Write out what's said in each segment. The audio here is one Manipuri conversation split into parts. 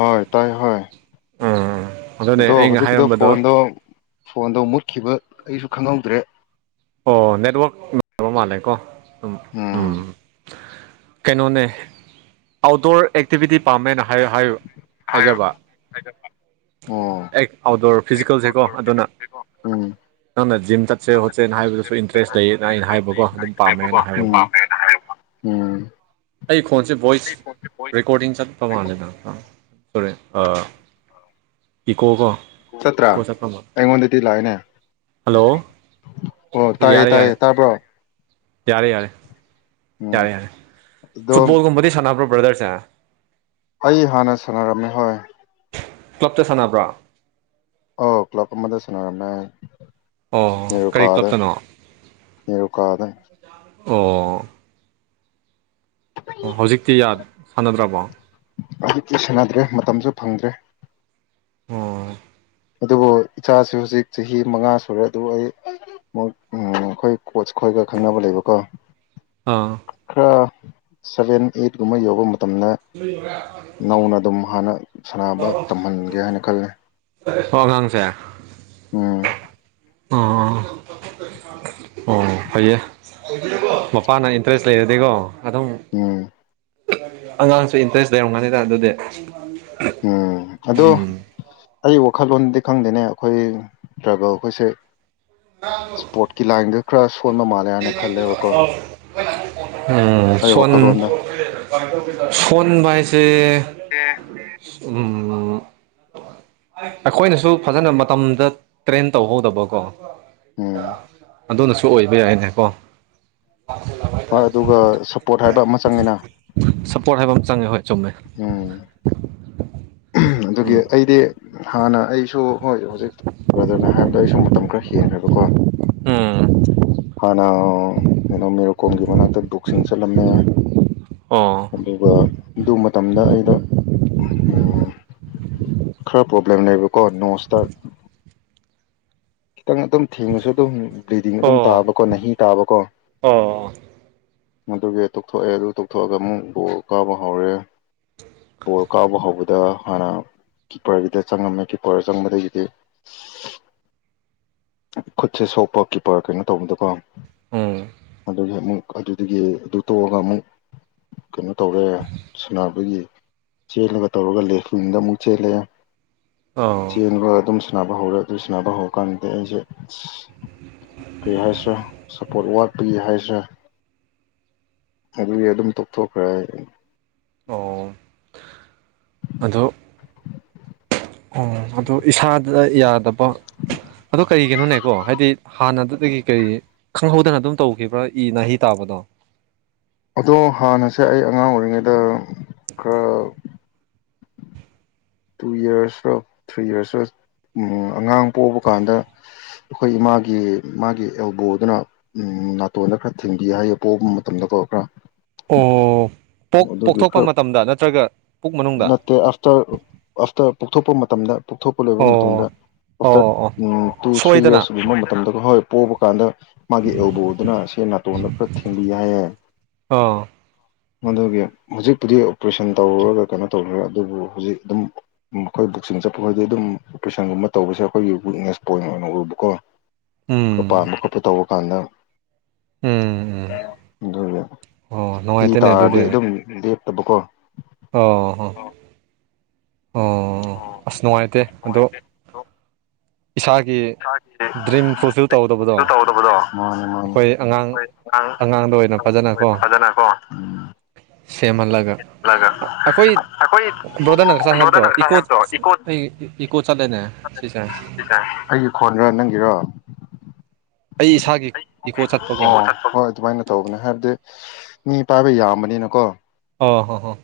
ꯍꯣꯢ ꯇꯥꯏ ꯍꯣꯢ ꯎꯝ ꯑꯗꯨꯅꯦ ꯑꯗꯣ ꯑꯩꯅ ꯍꯧꯖꯤꯛꯀꯤꯗꯣ ꯍꯥꯏꯔꯝꯕꯗꯣ ꯐꯣꯟꯗꯣ ꯐꯣꯟꯗꯣ ꯃꯨꯠꯈꯤꯕ ꯑꯩꯁꯨ ꯈꯪꯍꯧꯗ꯭ꯔꯦ ꯑꯣ ꯅꯦꯠꯋꯛ ꯅꯨꯡ ꯕ ꯃꯥꯜꯂꯦꯀꯣ ꯎ ꯎꯝ ꯀꯩꯅꯣꯅꯦ ꯑꯥꯎꯠꯗꯣꯔ ꯑꯦꯛꯇꯤꯚꯤꯇꯤ ꯄꯥꯝꯃꯦꯅ ꯍꯥꯏ ꯍꯥꯏꯕ ꯍꯥꯏꯌꯣ ꯍꯥꯏꯒꯟꯕ ꯑꯦ ꯑꯥꯎꯠꯗꯣꯔ ꯐꯤꯖꯤꯀꯦꯜꯁꯦꯀꯣ ꯑꯗꯨꯅ ꯎꯝ ꯅꯪꯅ ꯖꯤꯝ ꯆꯠꯁꯦꯕ ꯅ ꯍꯥꯏꯕꯗꯨꯁꯨ ꯏꯟꯇꯔꯦꯁ ꯂꯩꯌꯦꯅ ꯑꯩꯅ ꯍꯥꯏꯕꯀꯣ ꯑꯗꯨꯝ ꯍꯥꯏꯕꯀꯣ ꯄꯥꯝꯃꯦꯅ ꯍꯥꯏꯔꯨꯕ ꯄꯥꯝꯃꯦꯅ ꯍꯥꯏꯕ ꯎꯝ ꯑꯩ ꯈꯣꯟꯁꯦ ꯚꯣꯏꯁ ꯔꯦꯀꯣꯔꯗꯤꯡ ꯆꯠꯄ ꯃꯥꯜꯂꯦꯗ ꯁꯣꯔꯦ ꯑ ꯏꯀꯣꯒꯣ ꯆꯠꯇ꯭ꯔꯥ ꯏꯀꯣ ꯆꯠꯄ ꯃ ꯑꯩꯉꯣꯟꯗꯗꯤ ꯂꯥꯛꯏꯅꯦ ꯍꯜꯂꯣ ꯑꯣ ꯇꯥꯏꯌꯦ ꯌꯥꯔꯦ ꯌꯥꯔꯦ ꯇꯥꯏꯌꯦ ꯇꯥꯕ꯭ꯔꯣ ꯌꯥꯔꯦ ꯌꯥꯔꯦ ꯎꯝ ꯌꯥꯔꯦ ꯌꯥꯔꯦ ꯑꯗꯣ ꯐꯨꯠꯕꯣꯜꯒꯨꯝꯕꯗꯤ ꯁꯥꯟꯅꯕ꯭ꯔꯣꯕ ꯕ꯭ꯔꯗꯁꯦ ꯑꯩ ꯍꯥꯟꯅ ꯁꯥꯟꯅꯔꯝꯃꯦ ꯍꯣꯏ ꯀ꯭ꯂꯞꯇ ꯁꯥꯟꯅꯕ꯭ꯔꯥ ꯑꯣ ꯀ꯭ꯂꯞ ꯑꯃꯗ ꯁꯅꯔꯝꯃꯦ ꯑꯣ ꯀꯔꯤ ꯀ꯭ꯂꯞꯇꯅꯣ ꯅꯦꯔꯣꯀꯗ ꯑꯣ ꯑꯣ ꯍꯧꯖꯤꯛꯇꯤ ꯌꯥ ꯁꯥꯟꯅꯗ꯭ꯔꯕꯣ ꯑꯖꯤꯛꯇꯤ ꯁꯦꯟꯅꯗ꯭ꯔꯦ ꯃꯇꯝꯁꯨ ꯐꯪꯗ꯭ꯔꯦ ꯑꯣ ꯑꯗꯨꯕꯨ ꯏꯆꯥꯁꯨ ꯍꯧꯖꯤꯛ ꯆꯍꯤ ꯃꯉꯥ ꯁꯨꯔꯦ ꯑꯗꯨ ꯑꯩ ꯑꯃꯨꯛ ꯑꯈꯣꯏ ꯀꯣꯆ ꯈꯣꯏꯒ ꯈꯪꯅꯕ ꯂꯩꯕꯀꯣ ꯑꯥ ꯈꯔ ꯁꯚꯦꯟ ꯑꯩꯠ ꯀꯨꯝꯕ ꯌꯧꯕ ꯃꯇꯝꯗ ꯅꯧꯅ ꯑꯗꯨꯝ ꯍꯥꯟꯅ ꯁꯥꯟꯅꯕ ꯇꯝꯍꯟꯒꯦ ꯍꯥꯏꯅ ꯈꯂꯦ ꯑꯣ ꯑꯉꯥꯡꯁꯦ ꯎꯝ ꯑꯥ ꯑꯣ ꯐꯩꯌꯦ ꯃꯄꯥꯅ ꯏꯟꯇꯔꯦꯁ ꯂꯩꯔꯗꯤꯀꯣ ꯑꯗꯨꯝ ꯎꯝ ꯑꯉꯥꯡꯁꯨ ꯏꯟꯇꯔꯦꯁ ꯂꯩꯔꯝꯒꯅꯤ ꯑꯗꯨꯗꯤ ꯎꯝ ꯑꯗꯣ ꯎꯝ ꯑꯩ ꯋꯥꯈꯜꯂꯣꯟꯗꯤ ꯈꯪꯗꯦꯅꯦ ꯑꯈꯣꯏ ꯇ꯭ꯔꯥꯏꯕꯦꯜ ꯑꯈꯣꯏꯁꯦ ꯏꯁꯄꯣꯔꯠꯀꯤ ꯂꯥꯏꯟꯗ ꯈꯔ ꯁꯣꯟꯕ ꯃꯥꯜꯂꯦ ꯍꯥꯏꯅ ꯈꯜꯂꯦꯕꯀꯣ ꯎꯝ ꯑꯩ ꯁꯣꯟ ꯋꯥꯈꯜꯂꯣꯟꯗ ꯁꯣꯟꯕ ꯍꯥꯏꯁꯦ [unintelligible] ꯎꯝ ꯑꯈꯣꯏꯅꯁꯨ ꯐꯖꯅ ꯃꯇꯝꯗ ꯇ꯭ꯔꯦꯟ ꯇꯧꯍꯧꯗꯕꯀꯣ ꯎꯝ ꯑꯗꯨꯅꯁꯨ ꯑꯣꯏꯕ ꯌꯥꯏꯅꯦꯀꯣ ꯍꯣꯏ ꯑꯗꯨꯒ ꯁꯞꯄꯣꯔꯠ ꯍꯥꯏꯕ ꯑꯃ ꯆꯪꯉꯤꯅ ꯁꯞꯄꯣꯔꯠ ꯍꯥꯏꯕ ꯑꯃ ꯆꯪꯉꯦ ꯍꯣꯏ ꯆꯨꯝꯃꯦ ꯎꯝ ꯑꯗꯨꯒꯤ ꯎꯝ ꯑꯩꯗꯤ ꯍꯥꯟꯅ ꯑꯩ ꯑꯩꯁꯨ ꯍꯣꯏ ꯍꯧꯖꯤꯛ ꯕ꯭ꯔꯗꯔꯅ ꯍꯥꯏꯔꯕꯗ ꯑꯩꯁꯨ ꯃꯇꯝ ꯈꯔ ꯍꯦꯜꯂꯦꯕꯀꯣ ꯎꯝ ꯍꯥꯟꯅ ꯃꯦꯗꯥꯝ ꯃꯦꯔꯣ ꯀꯣꯝꯒꯤ ꯃꯅꯥꯛꯇ ꯕꯣꯛꯁꯤꯡ ꯆꯠꯂꯝꯃꯦ ꯑꯣ ꯑꯗꯨꯒ ꯑꯗꯨ ꯃꯇꯝꯗ ꯑꯩꯗꯣ ꯎꯝ ꯈꯔ ꯄ꯭ꯔꯣꯕ꯭ꯂꯦꯝ ꯂꯩꯕꯀꯣ ꯅꯃꯣꯁꯇꯥꯔ ꯈꯤꯇꯪ ꯑꯗꯨꯝ ꯊꯦꯡꯉꯁꯨ ꯑꯗꯨꯝ ꯕ꯭ꯂꯤꯗꯤꯡ ꯑꯗꯨꯝ ꯑꯣ ꯇꯥꯕꯀꯣ ꯅꯍꯤ ꯇꯥꯕꯀꯣ ꯑꯣ ꯑꯗꯨꯒꯤ ꯇꯣꯛꯊꯣꯛꯑꯦ ꯑꯗꯨ ꯇꯣꯛꯊꯣꯛꯑꯒ ꯑꯃꯨꯛ ꯕꯣꯜ ꯀꯥꯎꯕ ꯍꯧꯔꯦ ꯕꯣꯜ ꯀꯥꯎꯕ ꯍꯧꯕꯗ ꯍꯥꯟꯅ ꯀꯤꯞꯄꯔꯒꯤꯗ ꯆꯪꯉꯝꯃꯦ ꯀꯤꯞꯄꯔ ꯆꯪꯕꯗꯒꯤꯗꯤ ꯈꯨꯠꯁꯦ ꯁꯣꯛꯄ ꯀꯤꯞꯄꯔ ꯀꯩꯅꯣ ꯇꯧꯕꯗꯀꯣ ꯎꯝ ꯑꯗꯨꯒꯤ ꯑꯃꯨꯛ ꯑꯗꯨꯗꯒꯤ ꯑꯗꯨ ꯇꯣꯛꯑꯒ ꯑꯃꯨꯛ ꯀꯩꯅꯣ ꯇꯧꯔꯦ ꯁꯥꯟꯅꯕꯒꯤ ꯆꯦꯜꯂꯒ ꯇꯧꯔꯒ ꯂꯦꯗ ꯑꯃꯨꯛ ꯆꯦꯜꯂꯦ ꯑꯧ ꯆꯦꯟꯒ ꯑꯗꯨꯝ ꯁꯥꯟꯅꯕ ꯍꯧꯔꯦ ꯑꯗꯨ ꯁꯥꯟꯅꯕ ꯍꯧꯕꯀꯥꯟꯗ ꯑꯩꯁꯦ ꯑꯁ ꯀꯩ ꯍꯥꯏꯁꯤꯔ ꯁꯄꯣꯔꯠ ꯋꯥꯠꯄꯩ ꯍꯥꯏꯁꯤꯔ ꯑꯗꯨꯗꯤ ꯑꯗꯨꯝ ꯇꯣꯛꯊꯣꯛꯈ꯭ꯔꯦ ꯑꯣ ꯑꯗꯣ ꯑꯗꯨ ꯏꯁꯥꯗ ꯌꯥꯗꯕ ꯑꯗꯨ ꯀꯔꯤꯒꯤꯅꯣꯅꯦꯀꯣ ꯍꯥꯏꯗꯤ ꯍꯥꯟꯅꯗꯨꯗꯒꯤ ꯀꯔꯤ ꯈꯪꯍꯧꯗꯅ ꯑꯗꯨꯝ ꯇꯧꯈꯤꯕ꯭ꯔꯥ ꯏ ꯅꯥꯍꯤ ꯇꯥꯕꯗꯣ [inaudible] ꯑꯗꯣ ꯍꯥꯟꯅꯁꯦ ꯑꯩ ꯑꯉꯥꯡ ꯑꯣꯏꯔꯤꯉꯩꯗ ꯈꯔ ꯇꯨ ꯏꯌꯔꯁ ꯔ ꯊ꯭ꯔꯤ ꯏꯌꯔꯁ ꯔ ꯑꯉꯥꯡ ꯄꯣꯛꯑꯕ ꯀꯥꯟꯗ ꯑꯩꯈꯣꯏ ꯏꯃꯥꯒꯤ ꯃꯥꯒꯤ ꯑꯦꯜꯕꯣꯗꯨꯅ ꯎꯝ ꯅꯥꯇꯣꯟꯗ ꯈꯔ ꯊꯦꯡꯕꯤ ꯍꯥꯏꯌꯦ ꯄꯣꯕ ꯃꯇꯝꯗꯀꯣ ꯈꯔ ꯑꯣ ꯄꯣꯛ ꯑꯗꯨꯒꯤ ꯄꯣꯛꯊꯣꯛꯄ ꯈꯔ ꯃꯇꯝꯗ ꯅꯠꯇ꯭ꯔꯒ ꯄꯨꯛ ꯃꯅꯨꯡꯗ ꯇ ꯄꯣꯛꯊꯣꯛꯄ ꯃꯇꯝꯗ ꯄꯣꯛꯊꯣꯛꯄ ꯂꯣꯏꯕ ꯑꯣ ꯑꯣ ꯃꯇꯝꯗ ꯑꯥꯐꯇꯔ ꯑꯣ ꯑꯣ ꯇꯨ ꯊ꯭ꯔꯤ ꯁꯣꯏꯗꯅ ꯌꯔꯁꯒꯨꯝꯕ ꯃꯇꯝꯗꯒ ꯍꯣꯏ ꯄꯣꯕ ꯀꯥꯟꯗ ꯃꯥꯒꯤ ꯑꯦꯜꯕꯣꯗꯨꯅ ꯁꯦ ꯅꯥꯇꯣꯟꯗ ꯈꯔ ꯊꯤꯡꯕꯤ ꯍꯥꯏꯌꯦ ꯑꯣ ꯃꯗꯨꯒꯤ ꯍꯧꯖꯤꯛꯄꯨꯗꯤ ꯑꯣꯄ꯭ꯔꯦꯁꯟ ꯇꯧꯔꯨꯔꯒ ꯀꯩꯅꯣ ꯇꯧꯔꯨꯔꯦ ꯑꯗꯨꯕꯨ ꯍꯧꯖꯤꯛ ꯑꯗꯨꯝ ꯑꯩꯈꯣꯏ ꯕꯣꯛꯆꯤꯡ ꯆꯠꯄ ꯈꯣꯢꯗꯤ ꯑꯗꯨꯝ ꯑꯣꯄꯔꯦꯁꯟꯒꯨꯝꯕ ꯇꯧꯕꯁꯦ ꯑꯩꯈꯣꯏꯒꯤ ꯋꯤꯛꯅꯦꯁ ꯄꯣꯏꯟ ꯑꯣꯏꯅ ꯎꯕꯀꯣ ꯎꯝ ꯃꯄꯥꯝꯕ ꯈꯣꯠꯄ ꯇꯧꯕ ꯀꯥꯟꯗ ꯎꯝ ꯎꯝ ꯑꯗꯨꯒꯤ ꯑꯣ ꯏ ꯅꯨꯡꯉꯥꯏꯇꯦꯅꯦ ꯑꯗꯨꯗꯤ ꯇꯥꯔꯗꯤ ꯑꯗꯨꯝ ꯂꯦꯞ ꯍꯥꯢꯕꯀꯣ ꯑꯣ ꯍꯣ ꯑꯣ ꯑꯁ ꯅꯨꯡꯉꯥꯏꯇꯦ ꯑꯗꯣ ꯏꯁꯥꯒꯤ ꯗ꯭ꯔꯤꯝ ꯐꯨꯜꯐꯤꯜ ꯇꯧꯗꯕꯗꯣ ꯃꯥꯅꯤ ꯃꯥꯅꯤ ꯑꯩꯈꯣꯏ ꯑꯉꯥꯡ ꯑꯉꯥꯡꯗ ꯑꯣꯏꯅ ꯐꯖꯅꯀꯣ ꯎꯝ ꯁꯦꯝꯍꯜꯂꯒ ꯑꯩꯈꯣꯏ ꯕ꯭ꯔꯣꯗꯔꯅ ꯉꯁꯥꯏ ꯍꯥꯏꯕꯗꯣ ꯏꯀꯣ ꯑꯩ ꯏꯀꯣ ꯆꯠꯂꯦꯅꯦ ꯁꯤꯁꯦ ꯑꯩꯒꯤ ꯈꯣꯟꯅꯦ ꯅꯪꯒꯤꯔꯣ ꯑꯩ ꯏꯁꯥꯒꯤ ꯏꯀꯣ ꯆꯠꯄꯀꯣ ꯑꯣ ꯍꯣꯏ ꯑꯗꯨꯃꯥꯏꯅ ꯇꯧꯕꯅꯦ ꯍꯥꯏꯕꯗꯤ ꯃꯤ ꯄꯥꯏꯕ ꯌꯥꯝꯕꯅꯤꯅꯀꯣ ꯑꯣ ꯍꯣ ꯍꯣ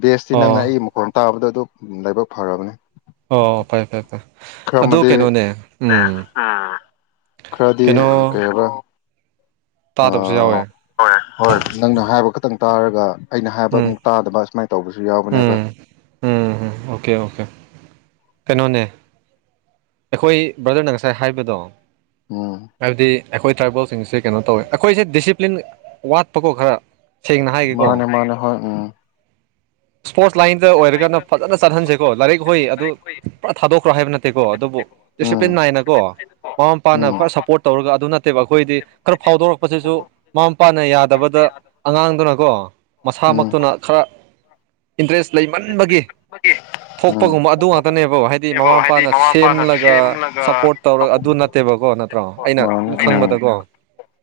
ꯕꯦꯁꯇꯤ ꯑꯣ ꯅꯪꯅ ꯑꯩ ꯃꯈꯣꯟ ꯇꯥꯕꯗꯣ ꯑꯗꯨ ꯂꯥꯏꯕꯛ ꯐꯔꯕꯅꯦ ꯑꯣ ꯐꯔꯦ ꯐꯔꯦ ꯐꯔꯦ ꯈꯔ ꯑꯗꯨ ꯑꯃꯗꯤ ꯀꯩꯅꯣꯅꯦ ꯎꯝ ꯈꯔꯗꯤ ꯀꯩꯅꯣ ꯀꯩ ꯍꯥꯏꯕ ꯑ ꯇꯥꯗꯕꯁꯨ ꯌꯥꯎꯋꯦ ꯍꯣꯏ ꯅꯪꯅ ꯍꯥꯏꯕ ꯈꯛꯇꯪ ꯇꯥꯔꯒ ꯑꯩꯅ ꯍꯥꯏꯕ ꯎꯝ ꯑꯃꯨꯛ ꯇꯥꯗꯕ ꯑꯨꯃꯥꯏꯅ ꯇꯧꯕꯁꯨ ꯌꯥꯎꯕꯅꯦꯕ ꯎꯝ ꯎꯝ ꯎꯝ ꯑꯣꯀꯦ ꯑꯣꯀꯦ ꯀꯩꯅꯣꯅꯦ ꯑꯩꯈꯣꯏ ꯕ꯭ꯔꯗꯔꯅ ꯉꯁꯥꯏ ꯍꯥꯏꯕꯗꯣ ꯎꯝ ꯍꯥꯏꯕꯗꯤ ꯑꯩꯈꯣꯏ ꯇ꯭ꯔꯥꯏꯕꯦꯜꯁꯤꯡꯁꯦ ꯀꯩꯅꯣ ꯇꯧꯋꯦ ꯑꯩꯈꯣꯏꯁꯦ ꯗꯤꯁꯤꯄ꯭ꯂꯤꯟ ꯋꯥꯠꯄꯀꯣ ꯈꯔ ꯁꯦꯡꯅ ꯍꯥꯏꯒꯦꯀꯣ ꯃꯥꯅꯦ ꯃꯥꯅꯦ ꯍꯣꯏ ꯎꯝ ꯏꯁꯄꯣꯔꯠꯁ ꯂꯥꯏꯟꯗ ꯑꯣꯏꯔꯒꯅ ꯐꯖꯅ ꯆꯠꯍꯟꯁꯦꯀꯣ ꯂꯥꯏꯔꯤꯛ ꯍꯣꯏ ꯑꯗꯨ ꯄꯨꯔꯥ ꯊꯥꯗꯣꯛꯈ꯭ꯔꯣ ꯍꯥꯏꯕ ꯅꯠꯇꯦꯀꯣ ꯑꯗꯨꯕꯨ ꯎꯝ ꯗꯤꯁꯤꯄ꯭ꯂꯤꯟ ꯅꯥꯥꯏꯅ ꯀꯣ ꯃꯃꯥ ꯃꯄꯥꯅ ꯎꯝ ꯄꯨꯔ ꯁꯞꯄꯣꯔꯠ ꯇꯧꯔꯒ ꯑꯗꯨ ꯅꯠꯇꯦꯕ ꯑꯩꯈꯣꯏꯗꯤ ꯈꯔ ꯐꯥꯎꯗꯣꯔꯛꯄꯁꯤꯁꯨ ꯃꯃꯥ ꯃꯄꯥꯅ ꯌꯥꯗꯕꯗ ꯑꯉꯥꯡꯗꯨꯅꯀꯣ ꯎꯝ ꯃꯁꯥꯃꯛꯇꯨꯅ ꯈꯔ ꯏꯟꯇ꯭ꯔꯦꯁ ꯂꯩꯃꯟꯕꯒꯤ ꯊꯣꯛꯄꯒꯨꯝꯕ ꯑꯗꯨ ꯉꯥꯛꯇꯅꯦꯕ ꯍꯥꯏꯗꯤ ꯃꯃꯥ ꯃꯄꯥꯅ ꯁꯦꯝꯂꯒ ꯁꯞꯄꯣꯔꯠ ꯇꯧꯔ ꯑꯗꯨ ꯅꯠꯇꯦ ꯅꯦꯕꯀꯣ ꯅꯠꯇ꯭ꯔꯣ ꯎꯝ ꯑꯩꯅ ꯁꯨꯝ ꯃꯥꯅꯦ ꯎꯝ ꯈꯪꯕꯗꯀꯣ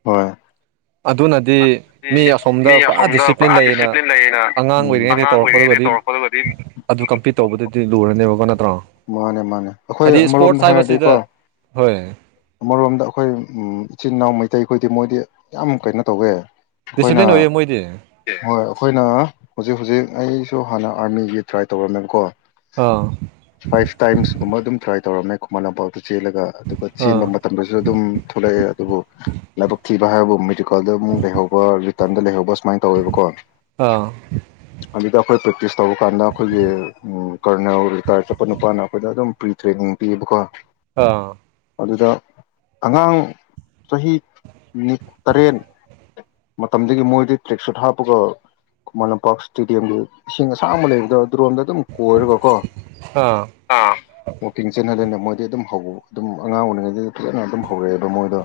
ꯍꯣꯏ ꯑꯗꯨꯅꯗꯤ ꯃꯤ ꯑꯁꯣꯝꯗ ꯄꯨꯔꯥ ꯗꯤꯁꯤꯞ ꯄ꯭ꯂꯤꯟ ꯂꯩꯅ ꯑꯉꯥꯡ ꯎꯝ ꯑꯣꯏꯔꯤꯉꯩꯗ ꯇꯧꯔꯛꯄꯗꯨꯒꯗꯤ ꯑꯗꯨ ꯀꯝꯄꯤꯠ ꯇꯧꯕꯗꯗꯤ ꯂꯨ ꯔꯅꯤꯕꯀꯣ ꯅꯠꯇ꯭ꯔꯣ ꯃꯥꯅꯦ ꯃꯥꯅꯦ ꯑꯩꯈꯣꯏ ꯍꯥꯏꯗꯤ ꯏꯁꯄꯣꯔꯠꯁ ꯑꯃꯔꯣꯝꯗ ꯍꯥꯏꯕꯁꯤꯗ ꯍꯥꯏꯔꯗꯤꯀꯣ ꯍꯣꯏ ꯑꯃꯔꯣꯝꯗ ꯑꯩꯈꯣꯏ ꯏꯆꯤꯟ ꯏꯅꯥꯎ ꯃꯩꯇꯩꯈꯣꯏꯗꯤ ꯃꯣꯏꯗꯤ ꯌꯥꯝ ꯀꯩꯅꯣ ꯇꯧꯋꯦ ꯑꯩꯈꯣꯏꯅ ꯗꯤꯁꯤꯄ꯭ꯂꯤꯟ ꯑꯣꯏꯌꯦ ꯃꯣꯏꯗꯤ ꯍꯣꯏ ꯑꯩꯈꯣꯏꯅ ꯍꯨꯖꯤꯛ ꯍꯨꯖꯤꯛ ꯑꯩ ꯗꯨ ꯍꯥꯟꯅ ꯑꯥꯔꯃꯤꯒꯤ ꯇ꯭ꯔꯥꯏ ꯇꯧꯔꯝꯃꯦꯀꯣ ꯑꯥ ꯐꯥꯏꯚ ꯇꯥꯏꯝꯁꯀꯨꯝꯕ ꯑꯗꯨꯝ ꯇ꯭ꯔꯥꯏ ꯇꯧ ꯇꯧꯔꯝꯃꯦ ꯈꯨꯃꯟ ꯂꯝꯄꯥꯛꯥꯎꯇ ꯆꯦꯜꯂꯒ ꯑꯗꯨꯒ ꯑꯥ ꯆꯦꯟꯕ ꯃꯇꯝꯗꯁꯨ ꯑꯗꯨꯝ ꯊꯣꯛꯂꯛꯑꯦ ꯑꯗꯨꯕꯨ ꯂꯥꯏꯕꯛ ꯊꯤꯕ ꯍꯥꯏꯕꯕꯨ ꯃꯦꯗꯤꯀꯜꯗ ꯑꯃꯨꯛ ꯂꯩꯍꯧꯕ ꯔꯤꯇꯔꯟꯗ ꯂꯩꯍꯧꯕ ꯁꯨꯃꯥꯏꯅ ꯇꯧꯋꯦꯕꯀꯣ [inaudible] ꯑꯗꯨꯗ ꯑꯩꯈꯣꯏ ꯄ꯭ꯔꯦꯛꯇꯤꯁ ꯇꯧꯕ ꯀꯥꯟꯗ ꯑꯩꯈꯣꯏꯒꯤ ꯀꯔꯅꯦꯜ ꯔꯤꯇꯥꯌꯔ ꯆꯠꯄ ꯅꯨꯄꯥꯅ ꯑꯩꯈꯣꯏꯗ ꯑꯗꯨꯝ ꯄ꯭ꯔꯤ ꯇ꯭ꯔꯦꯅꯤꯡ ꯄꯤꯌꯦꯕꯀꯣ ꯑꯥ ꯑꯗꯨꯗ ꯑꯉꯥꯡ ꯆꯍꯤ ꯅꯤ ꯇꯔꯦꯠ ꯃꯇꯝꯗꯒꯤ ꯃꯣꯏꯗꯤ ꯇ꯭ꯔꯦꯛ ꯁꯨꯏꯠ ꯍꯥꯞꯄꯒ ꯈꯨꯃꯟ ꯂꯝꯄꯥꯛ ꯁ꯭ꯇꯦꯗꯤꯌꯝꯒꯤ ꯏꯁꯤꯡ ꯑꯁꯥꯡꯕ ꯂꯩꯕꯗꯣ ꯗꯨꯔꯣꯝꯗ ꯑꯗꯨꯝ ꯀꯣꯏꯔꯒꯀꯣ ꯑꯥ ꯋꯥꯛꯀꯤꯡ ꯆꯠꯅꯔꯦꯅ ꯃꯣꯏꯗꯤ ꯑꯗꯨꯝ ꯍꯧ ꯗꯨꯝ ꯑꯉꯥꯡ ꯑꯣꯏꯔꯤꯉꯩꯗꯩ ꯑꯗꯨꯝ ꯍꯧꯔꯛꯑꯦꯕ ꯃꯣꯏꯗꯣ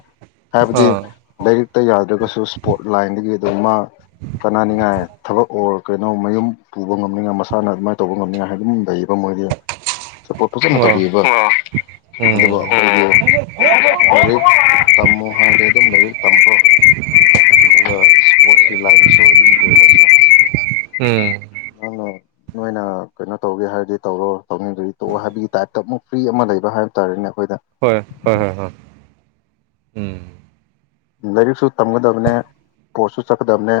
ꯍꯥꯏꯕꯗꯤ ꯑꯥ ꯂꯩꯔꯤꯛꯇ ꯌꯥꯗ꯭ꯔꯒꯁꯨ ꯁ꯭ꯄꯣꯔꯠ ꯂꯥꯏꯟꯗꯒꯤ ꯑꯗꯨꯝ ꯃꯥ ꯀꯅꯥꯅꯤꯉꯥꯏ ꯊꯕꯛ ꯑꯣꯔ ꯀꯩꯅꯣ ꯃꯌꯨꯝ ꯄꯨꯕ ꯉꯝꯅꯤꯡꯉꯥꯏ ꯃꯁꯥꯅ ꯑꯗꯨꯃꯥꯏ ꯇꯧꯕ ꯉꯝꯅꯤꯡꯉꯥꯏ ꯍꯥꯏꯗꯨꯝ ꯂꯩꯌꯦꯕ ꯃꯣꯏꯗꯤ ꯆꯠꯄꯣꯠ ꯐꯆꯟ ꯑꯣ ꯇꯧꯕꯤꯕ ꯑꯗꯨꯒ ꯎꯝ ꯂꯩꯔꯤꯛ ꯇꯝ ꯎꯝ [unintelligible] [unintelligible] [unintelligible] ꯅꯣꯏꯅ ꯀꯩꯅꯣ ꯇꯧꯒꯦ ꯍꯥꯏꯔꯗꯤ ꯇꯧꯔꯣ ꯇꯧꯅꯤꯡꯗꯗꯤ ꯇꯣꯛꯑꯣ ꯍꯥꯏꯕꯒꯤ ꯇꯥꯏꯞꯇ ꯑꯃꯨꯛ ꯐ꯭ꯔꯤ ꯑꯃ ꯂꯩꯕ ꯍꯥꯏꯕ ꯇꯥꯔꯦꯅꯦ ꯑꯩꯈꯣꯏꯗ ꯍꯣꯏ ꯍꯣꯏ ꯍꯣꯏ ꯍꯣꯏ ꯎꯝ ꯂꯥꯏꯔꯤꯛꯁꯨ ꯇꯝꯒꯗꯕꯅꯦ ꯀꯣꯔꯠꯁꯨ ꯆꯠꯀꯗꯕꯅꯦ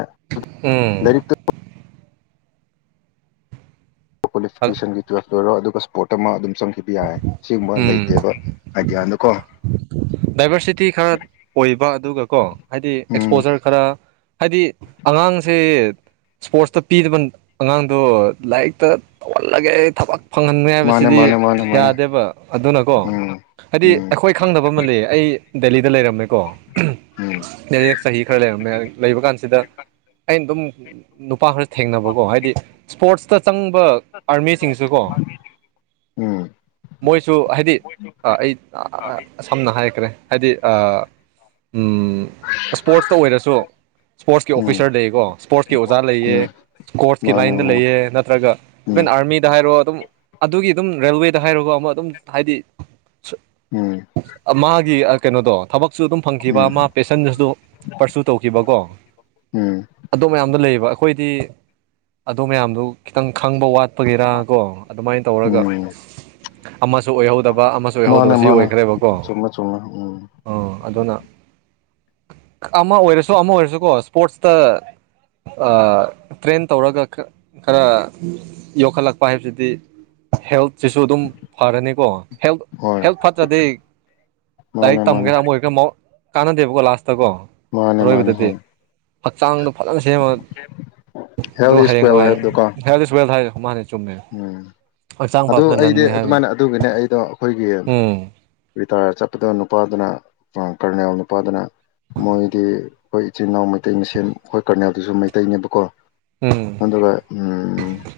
ꯎꯝ ꯂꯥꯏꯔꯤꯛꯇꯨ ꯀ꯭ꯋꯥꯂꯤꯐꯤꯀꯦꯁꯟꯒꯤ ꯇꯨꯋꯦꯜ ꯂꯣꯏꯔꯣ ꯑꯗꯨꯒ ꯁ꯭ꯄꯣꯔꯠ ꯑꯃ ꯑꯗꯨꯝ ꯆꯪꯈꯤꯕ ꯌꯥꯏ ꯁꯤꯒꯨꯝꯕ ꯎꯝ ꯂꯩꯇꯦꯕ ꯑꯥꯏꯗꯤꯌꯥꯗꯨꯀꯣ ꯗꯥꯏꯚꯔꯁꯤꯇꯤ ꯈꯔ ꯑꯣꯏꯕ ꯑꯗꯨꯒꯀꯣ ꯍꯥꯏꯗꯤ ꯎꯝ ꯑꯦꯛꯁꯄꯣꯖꯔ ꯈꯔ ꯍꯥꯏꯗꯤ ꯑꯉꯥꯡꯁꯦ ꯁ꯭ꯄꯣꯔꯠꯁꯇ ꯄꯤꯗꯕ ꯑꯉꯥꯡꯗꯣ ꯂꯥꯏꯔꯤꯛꯇ ꯇꯧꯍꯜꯂꯒꯦ ꯊꯕꯛ ꯐꯪꯍꯟꯒꯦ ꯃꯥꯅꯦ ꯍꯥꯏꯕꯁꯤꯗꯤ ꯃꯥꯅꯦ ꯃꯥꯅꯦ ꯃꯥꯅꯦ ꯌꯥꯗꯦꯕ ꯑꯗꯨꯅꯀꯣ ꯎꯝ ꯍꯥꯏꯗꯤ ꯎꯝ ꯑꯩꯈꯣꯏ ꯈꯪꯗꯕ ꯑꯃ ꯂꯩꯌꯦ ꯑꯩ ꯗꯦꯜꯂꯤꯗ ꯂꯩꯔꯝꯃꯦ ꯀꯣ ꯎꯝ ꯅꯩꯅ ꯆꯍꯤ ꯈꯔ ꯂꯩꯔꯝꯃꯦ ꯂꯩꯕ ꯀꯥꯟꯁꯤꯗ ꯑꯩꯅ ꯑꯗꯨꯝ ꯅꯨꯄꯥ ꯈꯔ ꯊꯦꯡꯅꯕꯀꯣ ꯍꯥꯏꯗꯤ ꯁ꯭ꯄꯣꯔꯠꯁ ꯆꯪꯕ ꯑꯥꯔꯃꯤꯁꯤꯡꯁꯨ ꯀꯣ ꯎꯝ ꯃꯣꯏꯁꯨ ꯍꯥꯏꯗꯤ ꯑꯩ ꯑ ꯁꯝꯅ ꯍꯥꯏ ꯀ꯭ꯔꯦ ꯍꯥꯏꯗꯤ ꯑ ꯎꯝ ꯁ꯭ꯄꯣꯔꯠꯁꯇ ꯑꯣꯏꯔꯁꯨ ꯁ꯭ꯄꯣꯔꯠꯁꯀꯤ ꯎꯝ ꯑꯣꯐꯤꯁꯥꯔ ꯂꯩꯌꯦꯀꯣ ꯁ꯭ꯄꯣꯔꯠꯁꯀꯤ ꯑꯣꯖꯥ ꯂꯩꯌꯦ ꯎꯝ ꯁ꯭ꯀꯣꯔꯠꯁꯀꯤ ꯃꯥꯅꯦ ꯂꯥꯏꯟꯗ ꯎꯝ ꯂꯩꯌꯦ ꯅꯠꯇ꯭ꯔꯒ ꯏꯚꯟ ꯑꯥꯔꯃꯤꯗ ꯍꯥꯏꯔꯣ ꯑꯗꯨꯝ ꯑꯗꯨꯒꯤ ꯑꯗꯨꯝ ꯔꯦꯜꯋꯦꯗ ꯍꯥꯏꯔꯒ ꯑꯃ ꯑꯗꯨꯝ ꯍꯥꯏꯗꯤ ꯃꯥꯒꯤ ꯃꯤ ꯑ ꯀꯩꯅꯣꯗꯣ ꯊꯕꯛꯁꯨ ꯑꯗꯨꯝ ꯎꯝ ꯐꯪꯈꯤꯕ ꯎꯝ ꯃꯥ ꯄꯦꯁꯟꯗꯁꯨ ꯄꯔꯁꯨ ꯇꯧꯈꯤꯕꯀꯣ ꯎꯝ ꯑꯗꯨ ꯃꯌꯥꯝꯗꯣ ꯂꯩꯕ ꯑꯩꯈꯣꯏꯗꯤ ꯑꯗꯨ ꯃꯌꯥꯝꯗꯣ ꯈꯤꯇꯪ ꯈꯪꯕ ꯋꯥꯠ ꯀꯞꯄꯒꯤꯔꯥ ꯀꯣ ꯑꯗꯨꯃꯥꯏ ꯇꯧꯔꯒ ꯎꯝ ꯑꯃꯁꯨ ꯑꯣꯏꯍꯧꯗꯕ ꯑꯃꯁꯨ ꯑꯣꯏꯍꯧꯗꯕ ꯃꯥꯅꯦ ꯁꯤ ꯃꯥꯅꯦ ꯑꯣꯏꯈ꯭ꯔꯦꯕꯀꯣ ꯆꯨꯝꯃꯦ ꯆꯨꯝꯃꯦ ꯎꯝ ꯑ ꯑꯗꯨꯅ ꯑꯃ ꯑꯣꯏꯔꯁꯨ ꯑꯃ ꯑꯣꯏꯔꯁꯨꯀꯣ ꯁ꯭ꯄꯣꯔꯠꯁꯇ ꯑ ꯇ꯭ꯔꯦꯟ ꯇꯧꯔꯒ ꯈꯔ ꯌꯣꯛꯈꯠꯂꯛꯄ ꯍꯥꯏꯕꯁꯤꯗꯤ ꯍꯦꯜꯠꯁꯤꯁꯨ ꯑꯗꯨꯝ ꯐꯔꯅꯤꯀꯣ ꯍꯦꯜꯠ ꯍꯣꯏ ꯍꯦꯜꯠ ꯐꯠꯇ꯭ꯔꯗꯤ ꯃꯥꯅꯦ ꯂꯥꯏꯔꯤꯛ ꯃꯥꯅꯦ ꯇꯝꯒꯦꯔꯥ ꯑꯃ ꯑꯣꯏꯒꯦꯔꯥ ꯃꯧ ꯀꯥꯟꯅꯗꯦꯕꯀꯣ ꯂꯥꯁꯇꯀꯣ ꯃꯥꯅꯦ ꯃꯥꯅꯦ ꯑꯔꯣꯏꯕꯗꯗꯤ ꯍꯣꯏ ꯍꯛꯆꯥꯡꯗꯣ ꯐꯖꯟ ꯁꯦꯝꯃꯒ ꯑꯗꯨ ꯍꯦꯜ ꯏꯁ ꯋꯦꯜ ꯍꯌꯦꯡꯋꯥꯏ ꯍꯥꯏꯕꯗꯣꯀꯣ ꯍꯦꯜꯠ ꯏꯁ ꯋꯦꯜ ꯍꯥꯏꯔꯦ ꯃꯥꯥꯟꯅ ꯎꯝ ꯑꯗꯨ ꯑꯩꯗꯤ ꯂꯟꯅꯤ ꯍꯥꯏꯕ ꯑꯗꯨꯃꯥꯏꯅ ꯑꯗꯨꯒꯤꯅꯦ ꯑꯩꯗꯣ ꯑꯩꯈꯣꯏꯒꯤ ꯎꯝ ꯔꯤꯇꯥꯔ ꯆꯠꯄꯗꯣ ꯄꯥꯗꯨꯅ ꯑ ꯀꯔꯅꯦꯜ ꯅꯨꯄꯥꯗꯨꯅ ꯃꯣꯏꯗꯤ ꯑꯈꯣꯏ ꯏꯆꯤꯟꯜ ꯏꯅꯥꯎ ꯃꯩꯇꯩꯅ ꯁꯦꯝ ꯑꯈꯣꯏ ꯀꯔꯅꯦꯜꯗꯨꯁꯨ ꯃꯩꯇꯩꯅꯦꯕꯀꯣ ꯎꯝ ꯑꯗꯨꯒ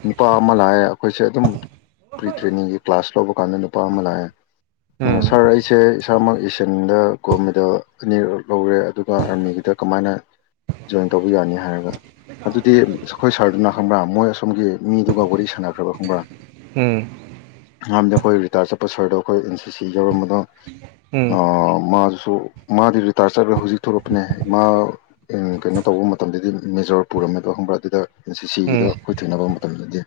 ꯅꯨꯄꯥ ꯑꯃ ꯂꯥꯛꯑꯦ ꯑꯈꯣꯏꯁꯦ ꯑꯗꯨꯝ ꯄ꯭ꯔꯤ ꯇ꯭ꯔꯦꯅꯤꯡꯒꯤ ꯀ꯭ꯂꯥꯁ ꯂꯧꯕ ꯀꯥꯟꯗ ꯅꯨꯄꯥ ꯑꯃ ꯂꯥꯛꯑꯦ ꯎꯝ ꯁꯥꯔ ꯑꯩꯁꯦ ꯏꯁꯥꯃꯛ ꯇꯦꯟꯗ ꯒꯣꯜ ꯃꯦꯗꯜ ꯑꯅꯤꯔꯛ ꯂꯧꯔꯦ ꯑꯗꯨꯒ ꯑꯥꯔꯃꯤꯒꯤꯗ ꯀꯃꯥꯏꯅ ꯖꯣꯏꯟ ꯇꯧꯕ ꯌꯥꯅꯤ ꯍꯥꯏꯔꯒ ꯑꯗꯨꯗꯤ ꯑꯈꯣꯏ ꯁꯥꯔꯗꯨꯅ ꯈꯪꯕ꯭ꯔꯥ ꯃꯣꯏ ꯑꯁꯣꯝꯒꯤ ꯃꯤꯗꯨꯒ ꯋꯥꯔꯤ ꯁꯥꯟꯅꯈ꯭ꯔꯕ ꯈꯪꯕ꯭ꯔꯥ ꯎꯝ ꯑꯍꯥꯟꯕꯗꯤ ꯑꯈꯣꯏ ꯔꯤꯇꯥꯌꯔ ꯆꯠꯄ ꯁꯥꯔꯗꯣ ꯑꯩꯈꯣꯏ ꯑꯦꯟ ꯁꯤ ꯁꯤ ꯌꯥꯎꯔꯝꯕꯗ ꯎꯝ ꯃꯥ ꯑꯣ ꯃꯥꯗꯤ ꯔꯤꯇꯥꯌꯔ ꯆꯠꯂꯒ ꯍꯧꯖꯤꯛ ꯊꯣꯛꯂꯛꯄꯅꯦ ꯃꯥ ꯀꯩꯅꯣ ꯇꯧꯕ ꯃꯇꯝꯗꯗꯤ ꯃꯦꯖꯣꯔ ꯄꯨꯔꯛ ꯍꯪꯕ꯭ꯔꯥ ꯎꯝ ꯑꯗꯨꯗꯒꯤꯗ ꯑꯈꯣꯏ ꯊꯦꯡꯅꯕ ꯃꯇꯝꯗꯗꯤ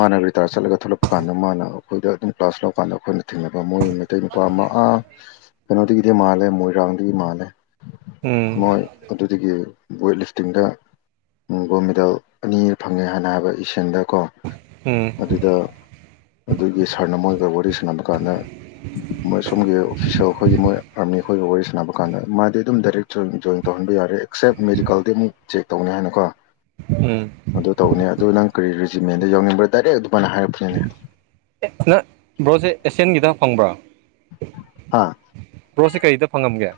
ꯃꯥꯅ ꯇꯥꯔ ꯆꯠꯂꯒ ꯊꯣꯛꯂꯛꯄ ꯀꯥꯟꯗ ꯃꯥꯅ ꯑꯩꯈꯏꯗ ꯑꯗꯨꯝ ꯀ꯭ꯂꯥꯁ ꯂꯀꯥꯟꯗ ꯑꯈꯣꯏꯅ ꯊꯦꯡꯅꯕ ꯃꯣꯏ ꯃꯩꯇꯩ ꯅꯨꯄꯥ ꯑꯃ ꯀꯩꯅꯣꯗꯒꯤꯗꯤ ꯃꯥꯜꯂꯦ ꯃꯣꯏꯔꯥꯡꯗꯒꯤ ꯃꯥꯜꯂꯦ ꯎꯝ ꯎꯝ ꯃꯣꯏ ꯑꯗꯨꯗꯒꯤ ꯋꯦꯠ ꯂꯤꯐꯇꯤꯡꯗ ꯒꯣꯜ ꯃꯦꯗꯜ ꯑꯅꯤ ꯐꯪꯉꯦ ꯍꯥꯟꯅ ꯍꯥꯏꯕ ꯏꯁꯟꯗ ꯀꯣ ꯎꯝ ꯑꯗꯨꯗ ꯑꯗꯨꯒꯤ ꯁꯥꯔꯅ ꯃꯣꯏꯒ ꯋꯥꯔꯤ ꯁꯥꯟꯅꯕ ꯀꯥꯟꯗ ꯃꯣꯏ ꯁꯣꯝꯒꯤ ꯑꯣꯐꯤꯁꯦꯜ ꯑꯈꯣꯏꯒꯤ ꯃꯣꯏ ꯑꯥꯔꯃꯤ ꯑꯈꯣꯏꯒ ꯋꯥꯔꯤ ꯁꯥꯟꯅꯕ ꯀꯥꯟꯗ ꯃꯥꯗꯤ ꯑꯗꯨꯝ ꯗꯥꯏꯔꯦꯛ ꯖꯣꯏ ꯇꯧꯔꯦ ꯍꯟꯕ ꯌꯥꯔꯦ ꯑꯦꯛꯁꯦꯞ ꯃꯦꯗꯤꯀꯜꯗꯤ ꯑꯃꯨꯛ ꯆꯦꯛ ꯇꯧꯅꯤ ꯍꯥꯏꯅꯀꯣ [inaudible] ꯑꯗꯨ ꯇꯧꯕꯅꯦ ꯑꯗꯨ ꯅꯪ ꯀꯔꯤ ꯔꯦꯖꯤꯃꯦꯟꯗ ꯌꯥꯎꯅꯤꯡꯕ꯭ꯔ ꯗꯥꯏꯔꯦꯛ ꯑꯗꯨꯃꯥꯏꯅ ꯍꯥꯏꯔꯛꯄꯅꯤꯅꯦ ꯕ꯭ꯔꯣꯖꯦ ꯑꯦꯁꯤꯌꯥꯟꯒꯤꯗ ꯐꯪꯕ꯭ꯔꯥ ꯍꯥ ꯕ꯭ꯔꯣꯁꯦ ꯀꯔꯤꯗ ꯐꯪꯉꯝꯒꯦ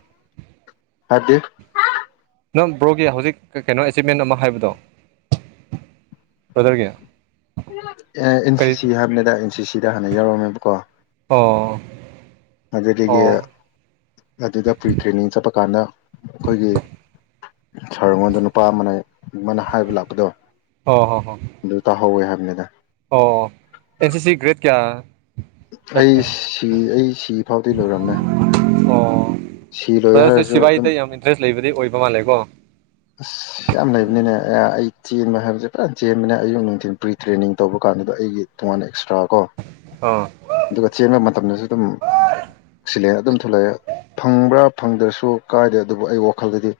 [unintelligible] ꯅ ꯕ꯭ꯔꯣꯒꯤ ꯍꯧꯖꯤꯛ ꯀꯩꯅꯣ ꯑꯦꯆꯤꯞꯃꯦꯟ ꯑꯃ ꯍꯥꯏꯕꯗꯣ ꯕ꯭ꯔꯗꯔꯒꯤ ꯑꯦ ꯑꯦꯟ ꯁꯤ ꯀꯔꯤ ꯁꯤ ꯍꯥꯏꯕꯅꯤꯗ ꯑꯦꯟ ꯁꯤꯁꯤꯗ ꯍꯥꯟꯅ ꯌꯥꯎꯔꯝꯃꯦꯕꯀꯣ ꯑꯣ ꯃꯗꯒ ꯑꯣ ꯑꯗꯨꯗ ꯐꯔꯤ ꯇ꯭ꯔꯦꯅꯤꯡ ꯆꯞꯄ ꯀꯥꯟꯗ ꯑꯈꯣꯏꯒꯤ ꯁꯥꯔ ꯑꯩꯉꯣꯟꯗ ꯅꯨꯄꯥ ꯑꯃꯅ ꯑꯃꯅ ꯍꯥꯏꯕ ꯂꯥꯛꯄꯗꯣ ꯑꯣ ꯍꯣ ꯍꯣ ꯑꯗꯨ ꯇꯥꯍꯧꯋꯦ ꯍꯥꯏꯕ ꯑꯣ ꯑꯦꯟ ꯁꯤ ꯁꯤ ꯒ꯭ꯔꯦꯗ ꯀꯌꯥ ꯑꯩ ꯁꯤ ꯑꯩ ꯁꯤ ꯐꯥꯎꯗꯤ ꯂꯣꯏꯔꯝꯃꯦ ꯑꯣ ꯁꯤ ꯂꯣꯏ ꯕ꯭ꯔꯗꯔꯁꯦ ꯍꯥꯏꯔꯁꯨ ꯑꯗꯨꯝ ꯁꯤꯕꯥꯏꯗ ꯌꯥꯝ ꯏꯟꯇꯔꯦꯁ ꯂꯩꯕꯗꯤ ꯑꯣꯏꯕ ꯃꯥꯜꯂꯦꯀꯣ ꯑꯁ ꯌꯥꯝ ꯂꯩꯕꯅꯤꯅꯦ ꯑꯩ ꯆꯦꯟꯕ ꯍꯥꯏꯕꯁꯦ ꯄꯨꯔꯥ ꯆꯦꯟꯕꯅꯦ ꯑꯌꯨꯛ ꯅꯨꯡꯊꯤꯟ ꯄ꯭ꯔꯤ ꯇ꯭ꯔꯦꯅꯤꯡ ꯇꯧꯕ ꯀꯥꯟ ꯑꯗꯨꯗ ꯑꯩꯒꯤ ꯇꯣꯉꯥꯟꯅ ꯑꯦꯛꯁꯇ꯭ꯔꯥ ꯀꯣ ꯑꯥ ꯑꯗꯨꯒ ꯆꯦꯟꯕ ꯃꯇꯝꯗꯁꯨ ꯑꯗꯨꯝ ꯁꯤꯜꯂ ꯑꯗꯨꯝ ꯊꯣꯛꯂꯛꯑꯦ ꯐꯪꯕ꯭ꯔꯥ ꯐꯪꯗ꯭ꯔꯁꯨ ꯀꯥꯏꯗꯦ ꯑꯗꯨꯕꯨ ꯑꯩ ꯋꯥꯈꯜꯗꯗꯤ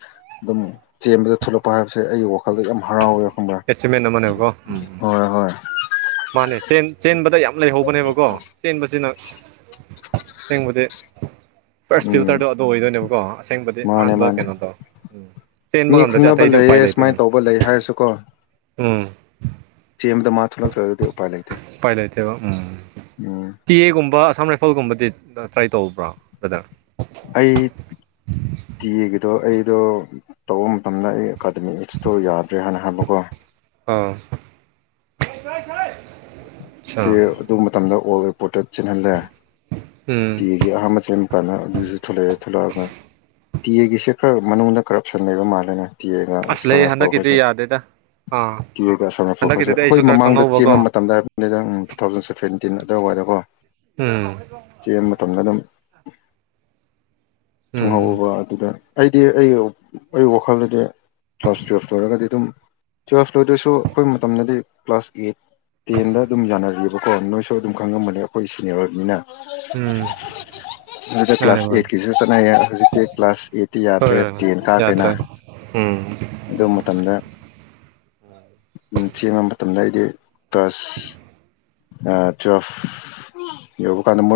ꯑꯗꯨꯝ ꯆꯦꯟꯕꯗ ꯊꯣꯛꯂꯛꯄ ꯍꯥꯏꯕꯁꯦ ꯑꯩꯒꯤ ꯋꯥꯈꯜꯗ ꯌꯥꯝ ꯍꯔꯥꯎꯋꯦ ꯈꯪꯕ꯭ꯔꯥ ꯑꯦꯠꯁꯤꯃꯦꯟꯅ ꯑꯃꯅꯦꯕꯀꯣ ꯎꯝ ꯍꯣꯏ ꯍꯣꯏ ꯃꯥꯅꯦ ꯆꯦꯟ ꯆꯦꯟꯕꯗ ꯌꯥꯝ ꯂꯩꯍꯧꯕꯅꯦꯕꯀꯣ ꯆꯦꯟꯕꯁꯤꯅ ꯁꯦꯡꯕꯗꯤ ꯐꯥꯔꯁ ꯎꯝ ꯐꯤꯜꯇ꯭ꯔꯗꯣ ꯑꯗꯣ ꯑꯣꯏꯗꯣꯏꯅꯦꯕꯀꯣ ꯑꯁꯦꯡꯕꯗꯤ ꯃꯥꯅꯦ ꯑꯍꯥꯟꯕ ꯃꯥꯅꯦ ꯀꯩꯅꯣ ꯇꯣ ꯎꯝ ꯆꯦꯟꯕ ꯃꯤ ꯉꯝꯗꯔꯗꯤ ꯈꯪꯅꯕ ꯑꯇꯩꯗꯤ ꯂꯩꯌꯦ ꯎꯄꯥꯏ ꯂꯩꯇꯦ ꯁꯨꯃꯥꯏꯅ ꯀꯩꯅꯣ ꯇꯧꯕ ꯂꯩ ꯍꯥꯏꯔꯁꯨꯀꯣ ꯎꯝ ꯌꯨꯝꯗ ꯃ ꯊꯣꯂꯛꯇꯔꯒꯗꯤ ꯄꯥꯏ ꯂꯩꯇꯦꯕ ꯎꯝ ꯎꯝ ꯇꯤ ꯑꯦꯒꯨꯝꯕ ꯑꯁꯥꯝ ꯔꯥꯏꯐꯜꯒꯨꯝꯕꯗꯤ ꯇ꯭ꯔꯥꯏ ꯇꯧꯕ꯭ꯔꯥ ꯕ꯭ꯔꯗ꯭ꯔ ꯑꯗꯣ ꯑꯩꯗꯣ ꯇꯧꯕ ꯃꯇꯝꯐꯝꯗ ꯑꯩ ꯑꯦꯀꯥꯗꯃꯤ ꯏꯠꯁꯇꯣ ꯌꯥꯗ꯭ꯔꯦ ꯍꯥꯏꯅ ꯍꯥꯏꯕꯀꯣ ꯑꯥ ꯁꯤ ꯑꯠꯆꯥ ꯑꯗꯨ ꯃꯇꯝꯗ ꯑꯣꯜ ꯔꯤꯄꯣꯔꯠꯇ ꯆꯦꯜꯍꯜꯂꯦ ꯇꯤ ꯎꯝ ꯑꯦꯒꯤ ꯑꯍꯥꯥꯟꯕ ꯆꯦꯟꯕ ꯀꯥꯟꯗ ꯑꯗꯨꯁꯨ ꯊꯣꯛꯂꯛꯑꯦ ꯊꯂꯛꯑꯒ ꯇꯤ ꯑꯦꯒꯤꯁꯦ ꯈꯔ ꯃꯅꯨꯡꯗ ꯀꯔꯞꯁꯟ ꯂꯩꯕ ꯃꯥꯜꯂꯦꯅꯦ ꯇꯤ ꯑꯦꯒ ꯑꯁ ꯑꯁꯥꯝ ꯂꯩ ꯔꯥꯢꯐꯜ ꯍꯟꯗꯛꯀꯤꯗꯤ ꯍꯣꯢꯁꯦ ꯌꯥꯗꯦꯗ ꯑꯥ ꯇꯤ ꯑꯦ ꯒ ꯑꯁꯥꯝ ꯔꯥꯢꯐꯜꯒꯁꯦ ꯍꯟꯗꯛꯀꯤꯗꯨꯗꯤ ꯑꯩꯁꯨ ꯑꯩꯈꯣꯏ ꯈꯔ ꯃꯃꯥꯡꯗ ꯈꯪꯍꯧꯕꯀꯣ ꯆꯦꯟꯕ ꯃꯇꯝꯗ ꯂꯩꯗ ꯑꯪ ꯇꯨ ꯊꯥꯎꯖꯟ ꯁꯚꯦꯟꯇꯤꯟ ꯑꯗꯨꯋꯥꯏꯗꯀꯣ ꯎꯝ ꯆꯦꯟꯕ ꯃꯇꯝ ꯃꯇꯝꯗ ꯑꯗꯨꯝ ꯎꯝ ꯈꯪꯍꯧꯕ ꯑꯗꯨꯗ ꯑꯩꯗꯤ ꯑꯩ ꯑꯩ ꯋꯥꯈꯜꯗꯗꯤ ꯀ꯭ꯂꯥꯁ ꯇꯨꯌꯦꯜꯐ ꯂꯣꯏꯔꯒꯗꯤ ꯑꯗꯨꯝ ꯇꯨꯌꯦꯜꯐ ꯂꯣꯏꯗ꯭ꯔꯁꯨ ꯑꯩꯈꯣꯏ ꯃꯇꯝꯗꯗꯤ ꯀ꯭ꯂꯥꯁ ꯑꯦꯠ ꯀꯣ ꯅꯣꯏꯁꯨ ꯑꯗꯨꯝ ꯈꯪꯉꯝꯃꯅꯤ ꯑꯩꯈꯣꯏ ꯁꯤꯅꯤꯌꯔ ꯑꯣꯢꯕꯅꯤꯅ ꯎꯝ ꯑꯗꯨꯗ ꯃꯥꯅꯦ ꯀ꯭ꯂꯥꯁ ꯃꯥꯅꯦ ꯑꯦꯠꯀꯤꯁꯨ ꯆꯠꯅꯩꯌꯦ ꯍꯧꯖꯤꯛꯇꯤ ꯀ꯭ꯂꯥꯁ ꯑꯩꯠꯇꯤ ꯍꯣꯏ ꯌꯥꯗ꯭ꯔꯦ ꯍꯣꯏ ꯇꯦꯟ ꯀꯥꯈ꯭ꯔꯦꯅ ꯌꯥꯗ꯭ꯔꯦ ꯑꯗꯨ ꯃꯇꯝꯗ ꯁꯦꯝꯕ ꯃꯇꯝꯗ ꯑꯩꯗꯤ ꯀ꯭ꯂꯥꯁ ꯇꯨꯌꯦꯜꯐ ꯌꯧꯕ ꯀꯥꯟꯗ ꯃꯣꯏ